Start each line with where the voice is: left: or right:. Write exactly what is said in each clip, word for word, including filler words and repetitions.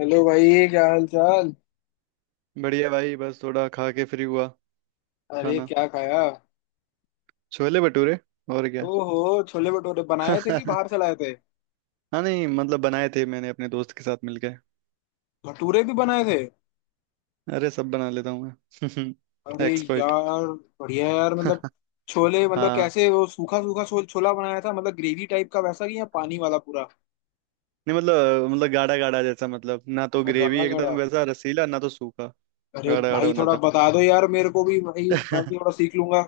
left: Hello भाई, क्या हाल चाल।
right: बढ़िया भाई, बस थोड़ा खा के फ्री हुआ।
left: अरे
right: खाना।
left: क्या खाया?
right: छोले भटूरे। और क्या।
left: ओहो, छोले भटूरे बनाए थे कि बाहर से लाए थे?
right: हाँ, नहीं मतलब बनाए थे मैंने अपने दोस्त के साथ मिलके।
left: भटूरे भी बनाए थे?
right: अरे, सब बना लेता हूँ मैं
left: अरे
right: एक्सपर्ट।
left: यार, बढ़िया यार। मतलब छोले मतलब
right: हाँ,
left: कैसे, वो सूखा सूखा छो, छोला बनाया था, मतलब ग्रेवी टाइप का वैसा कि या पानी वाला पूरा।
right: नहीं मतलब मतलब गाढ़ा गाढ़ा जैसा, मतलब ना तो ग्रेवी
left: गाढ़ा
right: एकदम
left: गाढ़ा?
right: वैसा रसीला, ना तो सूखा।
left: अरे
right: गाढ़ा गाढ़ा
left: भाई थोड़ा
right: बनाता
left: बता दो यार, मेरे को भी भाई।
right: हूँ।
left: मैं भी थोड़ा सीख लूंगा।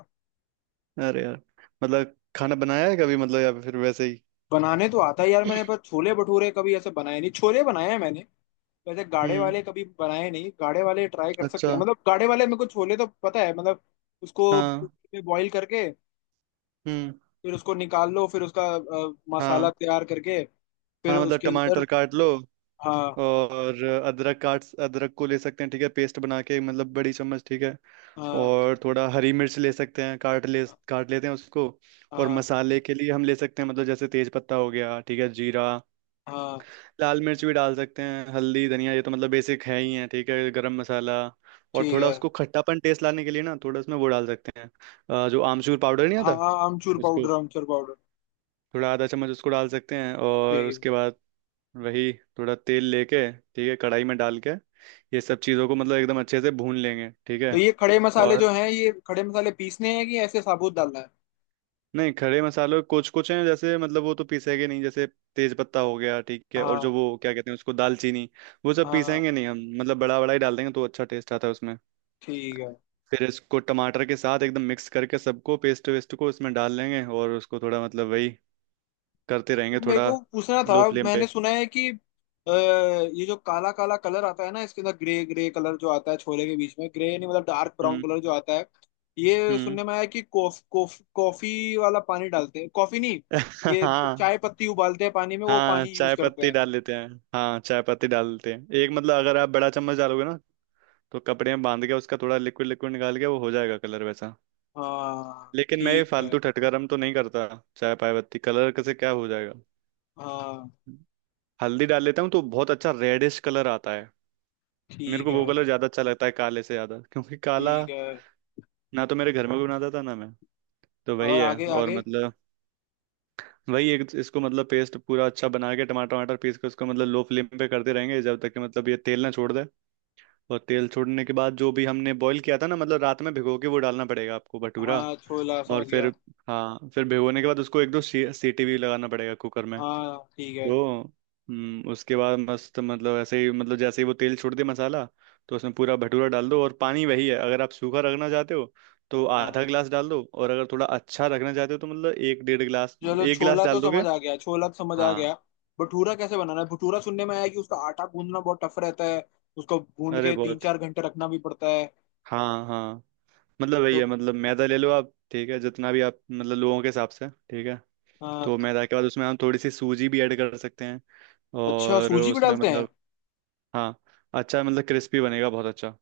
right: अरे यार, मतलब खाना बनाया है कभी, मतलब या फिर वैसे ही।
left: बनाने तो आता है यार मैंने, पर छोले भटूरे कभी ऐसे बनाए नहीं, छोले बनाए हैं मैंने। वैसे गाढ़े
right: हम्म।
left: वाले कभी बनाए नहीं, गाढ़े वाले ट्राई कर सकते
right: अच्छा।
left: हैं। मतलब गाढ़े वाले में कुछ छोले तो पता है मतलब। उसको
right: हाँ।
left: कुकर में बॉईल करके,
right: हम्म।
left: फिर उसको निकाल लो, फिर उसका अ, मसाला
right: हाँ।
left: तैयार करके, फिर
right: हाँ मतलब
left: उसके अंदर।
right: टमाटर काट लो,
left: हाँ।
right: और अदरक काट अदरक को ले सकते हैं, ठीक है, पेस्ट बना के, मतलब बड़ी चम्मच, ठीक है।
left: हाँ।
right: और थोड़ा हरी मिर्च ले सकते हैं, काट ले काट लेते हैं उसको। और
left: हाँ।
right: मसाले के लिए हम ले सकते हैं, मतलब जैसे तेज पत्ता हो गया, ठीक है, जीरा,
left: हाँ
right: लाल मिर्च भी डाल सकते हैं, हल्दी, धनिया, ये तो मतलब बेसिक है ही है, ठीक है, गरम मसाला। और
left: ठीक
right: थोड़ा
left: है।
right: उसको खट्टापन टेस्ट लाने के लिए ना, थोड़ा उसमें वो डाल सकते हैं, अ, जो आमचूर पाउडर नहीं
left: हाँ
right: आता,
left: हाँ, आमचूर
right: उसको,
left: पाउडर, आमचूर पाउडर।
right: थोड़ा आधा चम्मच उसको डाल सकते हैं। और
left: ठीक।
right: उसके बाद वही, थोड़ा तेल लेके, ठीक है, कढ़ाई में डाल के, ये सब चीज़ों को मतलब एकदम अच्छे से भून लेंगे, ठीक
left: तो
right: है।
left: ये खड़े मसाले
right: और
left: जो हैं, ये खड़े मसाले पीसने हैं कि ऐसे साबुत डालना है?
right: नहीं, खड़े मसालों कुछ कुछ हैं जैसे, मतलब वो तो पीसेंगे नहीं, जैसे तेज पत्ता हो गया, ठीक है, और
left: हाँ।
right: जो वो क्या कहते हैं उसको, दालचीनी, वो सब
left: हाँ
right: पीसेंगे नहीं हम, मतलब बड़ा बड़ा ही डाल देंगे तो अच्छा टेस्ट आता है उसमें।
left: ठीक है।
right: फिर इसको टमाटर के साथ एकदम मिक्स करके सबको, पेस्ट वेस्ट को इसमें डाल लेंगे, और उसको थोड़ा मतलब वही करते रहेंगे,
left: तो मेरे
right: थोड़ा
left: को पूछना था,
right: लो फ्लेम पे।
left: मैंने सुना है कि अ, ये जो काला काला कलर आता है ना इसके अंदर, ग्रे ग्रे कलर जो आता है छोले के बीच में, ग्रे नहीं मतलब डार्क ब्राउन
right: हम्म।
left: कलर जो आता है। ये
right: हम्म।
left: सुनने में आया कि कॉफ कॉफ कॉफी वाला पानी डालते हैं। कॉफी नहीं, ये
right: हाँ।
left: चाय पत्ती उबालते हैं पानी में, वो
right: हाँ
left: पानी यूज
right: चाय
left: करते
right: पत्ती
left: हैं।
right: डाल लेते हैं। हाँ चाय पत्ती डाल देते हैं, एक मतलब अगर आप बड़ा चम्मच डालोगे ना, तो कपड़े में बांध के उसका थोड़ा लिक्विड लिक्विड निकाल के, वो हो जाएगा कलर वैसा।
left: हाँ
right: लेकिन मैं ये
left: ठीक है।
right: फालतू ठटकरम तो नहीं करता, चाय पाय पत्ती कलर कैसे क्या हो जाएगा।
left: हाँ
right: हल्दी डाल लेता हूँ तो बहुत अच्छा रेडिश कलर आता है। मेरे
left: ठीक
right: को
left: है।
right: वो कलर ज्यादा अच्छा लगता है काले से, ज्यादा क्योंकि काला
left: ठीक है।
right: ना तो मेरे घर में कोई बनाता था, ना मैं। तो वही
left: और
right: है।
left: आगे
right: और
left: आगे?
right: मतलब वही एक इसको मतलब पेस्ट पूरा अच्छा बना के, टमाटर वमाटर पीस के उसको मतलब लो फ्लेम पे करते रहेंगे जब तक कि मतलब ये तेल ना छोड़ दे। और तेल छोड़ने के बाद जो भी हमने बॉईल किया था ना, मतलब रात में भिगो के, वो डालना पड़ेगा आपको भटूरा।
left: हाँ छोला
right: और
left: समझ गया।
right: फिर, हाँ, फिर भिगोने के बाद उसको एक दो सी- सीटी भी लगाना पड़ेगा कुकर में।
left: हाँ ठीक है।
right: तो हम्म, उसके बाद मस्त, मतलब ऐसे ही, मतलब जैसे ही वो तेल छोड़ दे मसाला, तो उसमें पूरा भटूरा डाल दो। और पानी वही है, अगर आप सूखा रखना चाहते हो तो आधा
left: हाँ,
right: गिलास डाल दो, और अगर थोड़ा अच्छा रखना चाहते हो तो मतलब एक, डेढ़ गिलास, मतलब
left: चलो
right: एक गिलास
left: छोला तो
right: डाल दोगे।
left: समझ आ गया, छोला तो समझ आ गया।
right: हाँ।
left: भटूरा कैसे बनाना है? भटूरा सुनने में आया कि उसका आटा गूंदना बहुत टफ रहता है, उसको गूंद
right: अरे,
left: के तीन
right: बहुत।
left: चार घंटे रखना भी पड़ता है।
right: हाँ हाँ, मतलब वही है,
left: तो
right: मतलब मैदा ले लो आप, ठीक है जितना भी आप मतलब लोगों के हिसाब से, ठीक है।
left: आ,
right: तो मैदा के बाद उसमें हम थोड़ी सी सूजी भी ऐड कर सकते हैं,
left: अच्छा
right: और
left: सूजी भी
right: उसमें
left: डालते हैं?
right: मतलब। हाँ, अच्छा मतलब क्रिस्पी बनेगा बहुत अच्छा।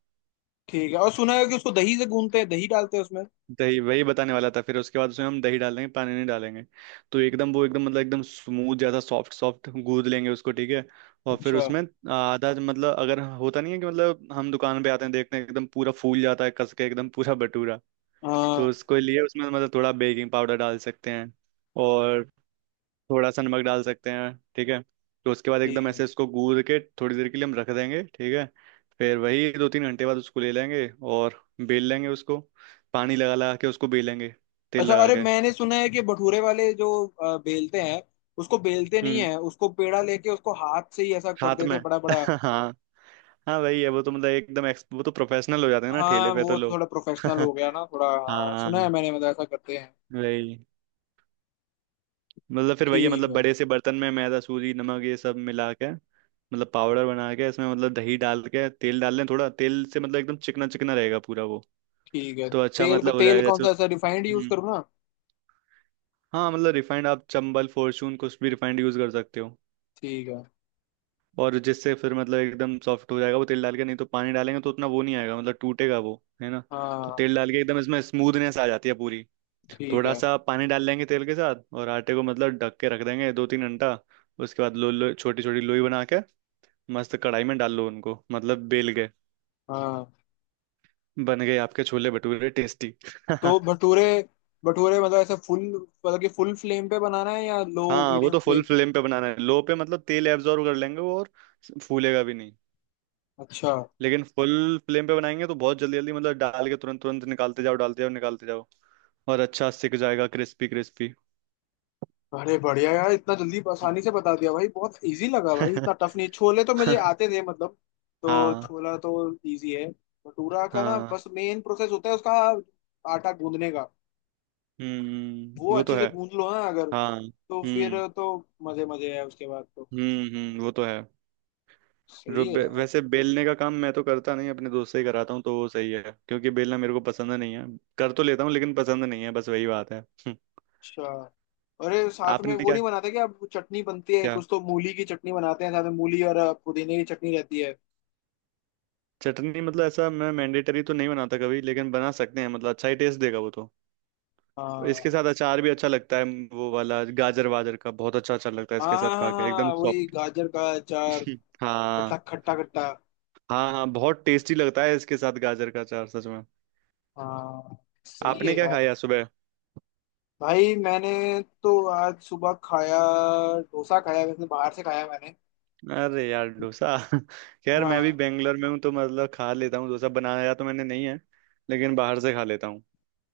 left: ठीक है, और सुना है कि उसको दही से गूंदते हैं, दही डालते हैं उसमें।
right: दही, वही बताने वाला था। फिर उसके बाद उसमें हम दही डालेंगे, पानी नहीं डालेंगे, तो एकदम वो एकदम मतलब एकदम स्मूथ जैसा सॉफ्ट सॉफ्ट गूंद लेंगे उसको, ठीक है। और फिर
left: अच्छा।
right: उसमें, आधा मतलब अगर होता नहीं है कि मतलब हम दुकान पे आते हैं, देखते हैं एकदम पूरा फूल जाता है कस के एकदम पूरा भटूरा, तो
left: हाँ।
right: उसके लिए उसमें मतलब थोड़ा बेकिंग पाउडर डाल सकते हैं, और थोड़ा सा नमक डाल सकते हैं, ठीक है। तो उसके बाद
left: ठीक
right: एकदम
left: है।
right: ऐसे इसको गूंद के थोड़ी देर के लिए हम रख देंगे, ठीक है। फिर वही दो तीन घंटे बाद उसको ले लेंगे और बेल लेंगे उसको, पानी लगा लगा के उसको बेलेंगे, तेल
left: अच्छा,
right: लगा
left: अरे
right: के।
left: मैंने सुना है कि भटूरे वाले जो अ, बेलते हैं, उसको बेलते नहीं
right: हम्म।
left: है, उसको पेड़ा लेके उसको हाथ से ही ऐसा कर
right: हाथ
left: देते
right: में
left: हैं बड़ा बड़ा।
right: हाँ। हाँ वही है, वो तो मतलब एकदम एक्स वो तो प्रोफेशनल हो जाते हैं ना ठेले
left: हाँ
right: पे तो
left: वो तो
right: लोग।
left: थोड़ा प्रोफेशनल हो गया ना थोड़ा, हाँ, सुना है
right: हाँ।
left: मैंने मतलब ऐसा करते हैं।
right: वही, मतलब फिर वही है,
left: ठीक
right: मतलब
left: है।
right: बड़े से बर्तन में मैदा सूजी नमक ये सब मिला के, मतलब पाउडर बना के इसमें मतलब दही डाल के, तेल डाल लें, थोड़ा तेल से मतलब एकदम चिकना चिकना रहेगा पूरा वो।
left: ठीक है।
right: तो अच्छा
left: तेल को,
right: मतलब हो
left: तेल
right: जाएगा
left: कौन
right: जैसे
left: सा,
right: उस।
left: ऐसा रिफाइंड यूज
right: हम्म।
left: करूँ ना?
right: हाँ मतलब रिफाइंड आप चंबल फॉर्चून कुछ भी रिफाइंड यूज कर सकते हो।
left: ठीक है।
right: और जिससे फिर मतलब एकदम सॉफ्ट हो जाएगा, वो तेल डाल के, नहीं तो पानी डालेंगे तो उतना वो नहीं आएगा, मतलब टूटेगा वो, है ना। तो
left: हाँ।
right: तेल डाल के एकदम इसमें स्मूथनेस आ जाती है पूरी।
left: ठीक
right: थोड़ा
left: है।
right: सा पानी डाल लेंगे तेल के साथ, और आटे को मतलब ढक के रख देंगे दो तीन घंटा। उसके बाद लो लो छोटी छोटी लोई बना के, मस्त कढ़ाई में डाल लो उनको, मतलब बेल गए,
left: हाँ
right: बन गए आपके छोले भटूरे टेस्टी।
left: तो भटूरे, भटूरे मतलब ऐसे फुल, मतलब कि फुल फ्लेम पे बनाना है या लो
right: हाँ वो
left: मीडियम
right: तो फुल
left: फ्लेम?
right: फ्लेम पे बनाना है, लो पे मतलब तेल एब्जॉर्ब कर लेंगे वो, और फूलेगा भी नहीं।
left: अच्छा।
right: लेकिन फुल फ्लेम पे बनाएंगे तो बहुत जल्दी जल्दी मतलब डाल के तुरंत तुरंत निकालते जाओ, डालते जाओ निकालते जाओ, और अच्छा सिक जाएगा क्रिस्पी क्रिस्पी।
left: अरे बढ़िया यार, इतना जल्दी आसानी से बता दिया भाई, बहुत इजी लगा भाई, इतना टफ नहीं। छोले तो मुझे आते थे मतलब, तो
right: हाँ
left: छोला तो इजी है। भटूरा का ना
right: हाँ।
left: बस मेन प्रोसेस होता है उसका, आटा गूंदने का। वो
right: हम्म, वो तो
left: अच्छे से
right: है।
left: गूंद लो ना अगर
right: हाँ।
left: तो फिर
right: हम्म
left: तो मजे मजे है उसके बाद तो।
right: हम्म हम्म, वो तो है। जो
left: सही है
right: बे,
left: यार।
right: वैसे बेलने का काम मैं तो करता नहीं, अपने दोस्त से ही कराता हूँ, तो वो सही है क्योंकि बेलना मेरे को पसंद नहीं है। कर तो लेता हूँ लेकिन पसंद नहीं है, बस वही बात है।
left: अच्छा, अरे साथ में
right: आपने
left: वो
right: क्या।
left: नहीं बनाते क्या, अब चटनी बनती है
right: क्या
left: कुछ तो, मूली की चटनी बनाते हैं साथ में मूली, और अ, पुदीने की चटनी रहती है।
right: चटनी? मतलब ऐसा मैं मैंडेटरी तो नहीं बनाता कभी, लेकिन बना सकते हैं, मतलब अच्छा ही टेस्ट देगा वो तो। इसके
left: हाँ
right: साथ अचार भी अच्छा लगता है, वो वाला गाजर वाजर का बहुत अच्छा अचार लगता है
left: हाँ
right: इसके
left: हाँ
right: साथ, खा के
left: हाँ,
right: एकदम
left: हाँ, वही
right: सॉफ्ट।
left: गाजर का अचार, खट्टा
right: हाँ
left: खट्टा खट्टा।
right: हाँ। हाँ, बहुत टेस्टी लगता है इसके साथ गाजर का अचार सच में।
left: हाँ सही है
right: आपने क्या
left: यार।
right: खाया सुबह?
left: भाई मैंने, तो आज सुबह खाया, डोसा खाया, वैसे बाहर से खाया मैंने।
right: अरे यार डोसा खैर मैं भी
left: हाँ।
right: बेंगलोर में हूँ तो मतलब खा लेता हूँ, डोसा बनाया तो मैंने नहीं है, लेकिन बाहर से खा लेता हूँ।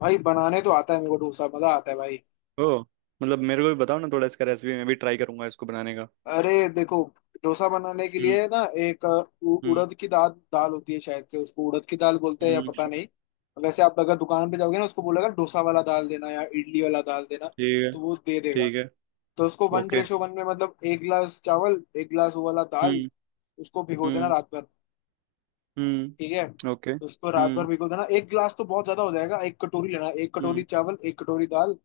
left: भाई बनाने तो आता है मेरे को डोसा, मजा आता है भाई।
right: ओ, मतलब मेरे को भी बताओ ना थोड़ा, इसका रेसिपी मैं भी ट्राई करूंगा इसको बनाने का।
left: अरे देखो, डोसा बनाने के
right: हम्म।
left: लिए ना एक अ, उ-
right: हम्म।
left: उड़द की दाल, दाल होती है शायद से, उसको उड़द की दाल बोलते हैं या
right: हम्म।
left: पता नहीं। वैसे आप अगर दुकान पे जाओगे ना, उसको बोलेगा डोसा वाला दाल देना या इडली वाला दाल देना,
right: ठीक है।
left: तो वो दे देगा।
right: ठीक है।
left: तो उसको वन
right: ओके।
left: रेशो वन में, मतलब एक गिलास चावल एक गिलास वो वाला दाल,
right: हम्म।
left: उसको भिगो देना
right: हम्म।
left: रात भर। ठीक है,
right: हम्म। ओके।
left: उसको रात भर
right: हम्म।
left: भिगो देना। एक गिलास तो बहुत ज्यादा हो जाएगा, एक कटोरी लेना, एक कटोरी
right: हम्म।
left: चावल एक कटोरी दाल,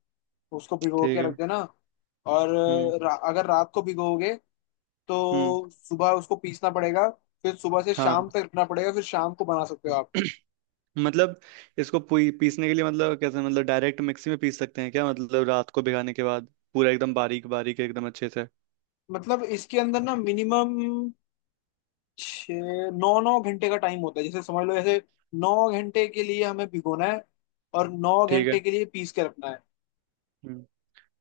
left: उसको भिगो
right: ठीक
left: के रख
right: है।
left: देना। और
right: हम्म।
left: अ, रा, अगर रात को भिगोगे
right: हम्म।
left: तो सुबह उसको पीसना पड़ेगा। फिर सुबह से शाम
right: हाँ।
left: तक रखना पड़ेगा, फिर शाम को बना सकते हो आप।
right: मतलब, इसको पी, पीसने के लिए मतलब कैसे, मतलब डायरेक्ट मिक्सी में पीस सकते हैं क्या, मतलब रात को भिगाने के बाद, पूरा एकदम बारीक बारीक एकदम अच्छे से?
left: मतलब इसके अंदर ना मिनिमम छ, नौ नौ घंटे का टाइम होता है। जैसे समझ लो, जैसे नौ घंटे के लिए हमें भिगोना है और नौ
right: ठीक है।
left: घंटे के लिए पीस के रखना है।
right: हम्म।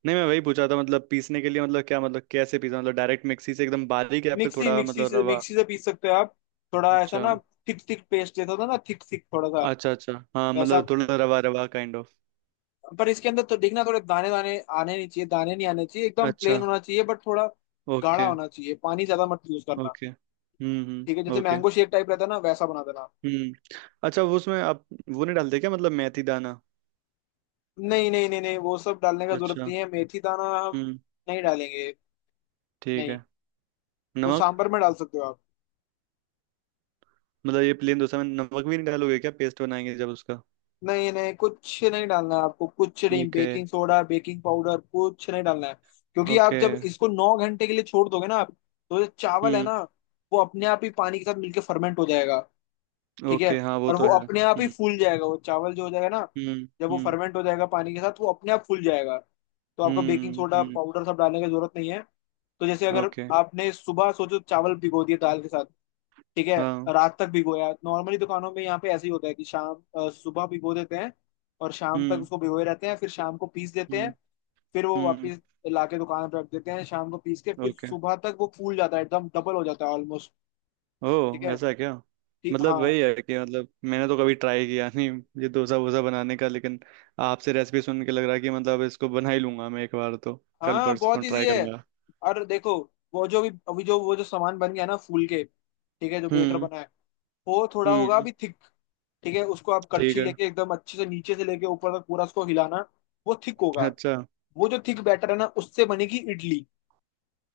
right: नहीं मैं वही पूछा था, मतलब पीसने के लिए मतलब क्या, मतलब कैसे पीसा, मतलब डायरेक्ट मिक्सी से एकदम बारीक, या फिर
left: मिक्सी
right: थोड़ा
left: मिक्सी
right: मतलब
left: से
right: रवा?
left: मिक्सी से पीस सकते हो आप। थोड़ा ऐसा
right: अच्छा।
left: ना, थिक थिक पेस्ट जैसा होता है ना, थिक थिक थोड़ा सा,
right: अच्छा। अच्छा हाँ,
left: वैसा।
right: मतलब थोड़ा रवा रवा काइंड ऑफ।
left: पर इसके अंदर तो देखना, थोड़े दाने दाने आने नहीं चाहिए, दाने नहीं आने चाहिए, एकदम
right: अच्छा।
left: प्लेन होना चाहिए, बट थोड़ा गाढ़ा
right: ओके।
left: होना चाहिए, पानी ज्यादा मत यूज करना।
right: ओके। हम्म।
left: ठीक है,
right: हम्म।
left: जैसे
right: ओके।
left: मैंगो शेक टाइप रहता है ना, वैसा बना देना।
right: हम्म। अच्छा। वो उसमें आप वो नहीं डालते क्या, मतलब मेथी दाना?
left: नहीं नहीं नहीं नहीं, वो सब डालने का जरूरत
right: अच्छा।
left: नहीं है, मेथी दाना हम
right: हम्म।
left: नहीं डालेंगे।
right: ठीक
left: नहीं,
right: है।
left: वो
right: नमक?
left: सांभर में डाल सकते हो आप।
right: मतलब ये प्लेन डोसा में नमक भी नहीं डालोगे क्या, पेस्ट बनाएंगे जब उसका?
left: नहीं नहीं, कुछ नहीं डालना है आपको, कुछ नहीं,
right: okay.
left: Baking soda baking powder कुछ नहीं डालना है। क्योंकि आप
right: ओके।
left: जब इसको नौ घंटे के लिए छोड़ दोगे ना आप, तो ये चावल है
right: हम्म।
left: ना, वो अपने आप ही पानी के साथ मिलके फर्मेंट हो जाएगा। ठीक है,
right: ओके। हाँ वो
left: और
right: तो
left: वो
right: है।
left: अपने आप ही
right: हम्म।
left: फूल जाएगा, वो चावल जो, हो जाएगा ना,
right: हम्म
left: जब वो
right: हम्म।
left: फर्मेंट हो जाएगा पानी के साथ वो अपने आप फूल जाएगा। तो आपको बेकिंग
right: हम्म
left: सोडा
right: हम्म।
left: पाउडर सब डालने की जरूरत नहीं है। तो जैसे अगर
right: ओके।
left: आपने सुबह सोचो चावल भिगो दिए दाल के साथ, ठीक है,
right: हाँ।
left: रात तक भिगोया। नॉर्मली दुकानों में यहाँ पे ऐसे ही होता है कि शाम, अ, सुबह भिगो देते हैं और शाम तक
right: हम्म
left: उसको भिगोए रहते हैं, फिर शाम को पीस देते हैं।
right: हम्म
left: फिर वो
right: हम्म।
left: वापस लाके दुकान पे रख देते हैं शाम को पीस के, फिर
right: ओके।
left: सुबह तक वो फूल जाता है, एकदम डबल हो जाता है ऑलमोस्ट। ठीक
right: ओह,
left: है।
right: ऐसा है क्या?
left: ठीक
right: मतलब
left: हाँ।
right: वही है कि मतलब मैंने तो कभी ट्राई किया नहीं ये डोसा वोसा बनाने का, लेकिन आपसे रेसिपी सुन के लग रहा है कि मतलब इसको बना ही लूंगा मैं एक बार तो, कल
left: हाँ बहुत
right: परसों ट्राई
left: इजी है।
right: करूंगा।
left: और देखो, वो जो भी अभी जो, वो जो सामान बन गया ना फूल के, ठीक है, जो बेटर
right: हम्म।
left: बना है, वो थोड़ा होगा
right: हम्म।
left: अभी थिक। ठीक है, उसको आप
right: ठीक
left: कच्ची
right: है।
left: लेके एकदम अच्छे से नीचे से लेके ऊपर तक पूरा उसको हिलाना। वो थिक होगा।
right: अच्छा।
left: वो जो थिक बैटर है ना, उससे बनेगी इडली।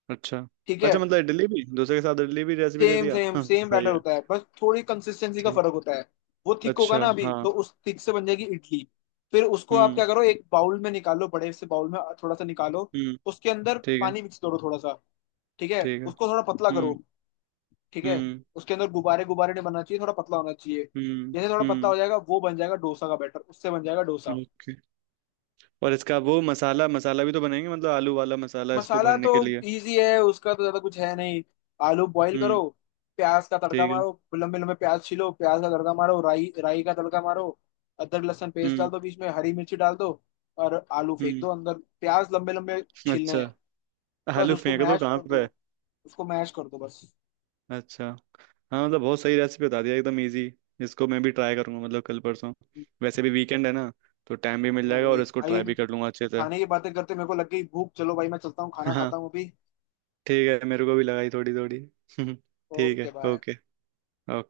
right: अच्छा।
left: ठीक है,
right: अच्छा मतलब इडली भी, डोसे के साथ इडली भी रेसिपी दे
left: सेम
right: दिया,
left: सेम
right: हाँ
left: सेम
right: सही
left: बैटर
right: है।
left: होता है, बस थोड़ी कंसिस्टेंसी का
right: ठीक।
left: फर्क होता है। वो थिक होगा
right: अच्छा।
left: ना अभी,
right: हाँ।
left: तो उस थिक से बन जाएगी इडली। फिर उसको आप
right: हम्म।
left: क्या करो, एक बाउल में निकालो, बड़े से बाउल में थोड़ा सा निकालो,
right: हम्म।
left: उसके अंदर
right: ठीक है।
left: पानी मिक्स करो थोड़ा सा। ठीक है,
right: ठीक है।
left: उसको थोड़ा पतला करो।
right: हम्म।
left: ठीक है,
right: हम्म।
left: उसके अंदर गुब्बारे गुब्बारे नहीं बनना चाहिए, थोड़ा पतला होना चाहिए।
right: हम्म।
left: जैसे थोड़ा पतला
right: हम्म।
left: हो जाएगा, वो बन जाएगा डोसा का बैटर, उससे बन जाएगा डोसा।
right: ओके, और इसका वो मसाला मसाला भी तो बनाएंगे मतलब, आलू वाला मसाला इसको
left: मसाला
right: भरने
left: तो
right: के लिए।
left: इजी है उसका, तो ज्यादा कुछ है नहीं। आलू बॉईल करो,
right: हम्म।
left: प्याज का तड़का
right: ठीक है।
left: मारो, लंबे लंबे प्याज छीलो, प्याज का तड़का मारो, राई राई का तड़का मारो, अदरक लहसुन पेस्ट डाल
right: हम्म।
left: दो, बीच में हरी मिर्ची डाल दो, और आलू फेंक
right: हम्म।
left: दो अंदर। प्याज लंबे लंबे छीलने
right: अच्छा।
left: हैं। बस
right: आलू
left: उसको
right: फेंक दो
left: मैश
right: कहाँ
left: कर दो,
right: पे?
left: उसको मैश कर दो बस।
right: अच्छा। हाँ मतलब बहुत सही रेसिपी बता दिया, एकदम इजी। इसको मैं भी ट्राई करूंगा, मतलब कल परसों, वैसे भी वीकेंड है ना, तो टाइम भी मिल
left: हाँ,
right: जाएगा,
left: वही।
right: और इसको
left: भाई
right: ट्राई भी कर लूंगा अच्छे से।
left: खाने की बातें करते मेरे को लग गई भूख। चलो भाई, मैं चलता हूँ, खाना
right: हाँ।
left: खाता हूँ अभी।
right: ठीक है, मेरे को भी लगाई थोड़ी थोड़ी। ठीक
left: ओके
right: है।
left: बाय।
right: ओके। ओके।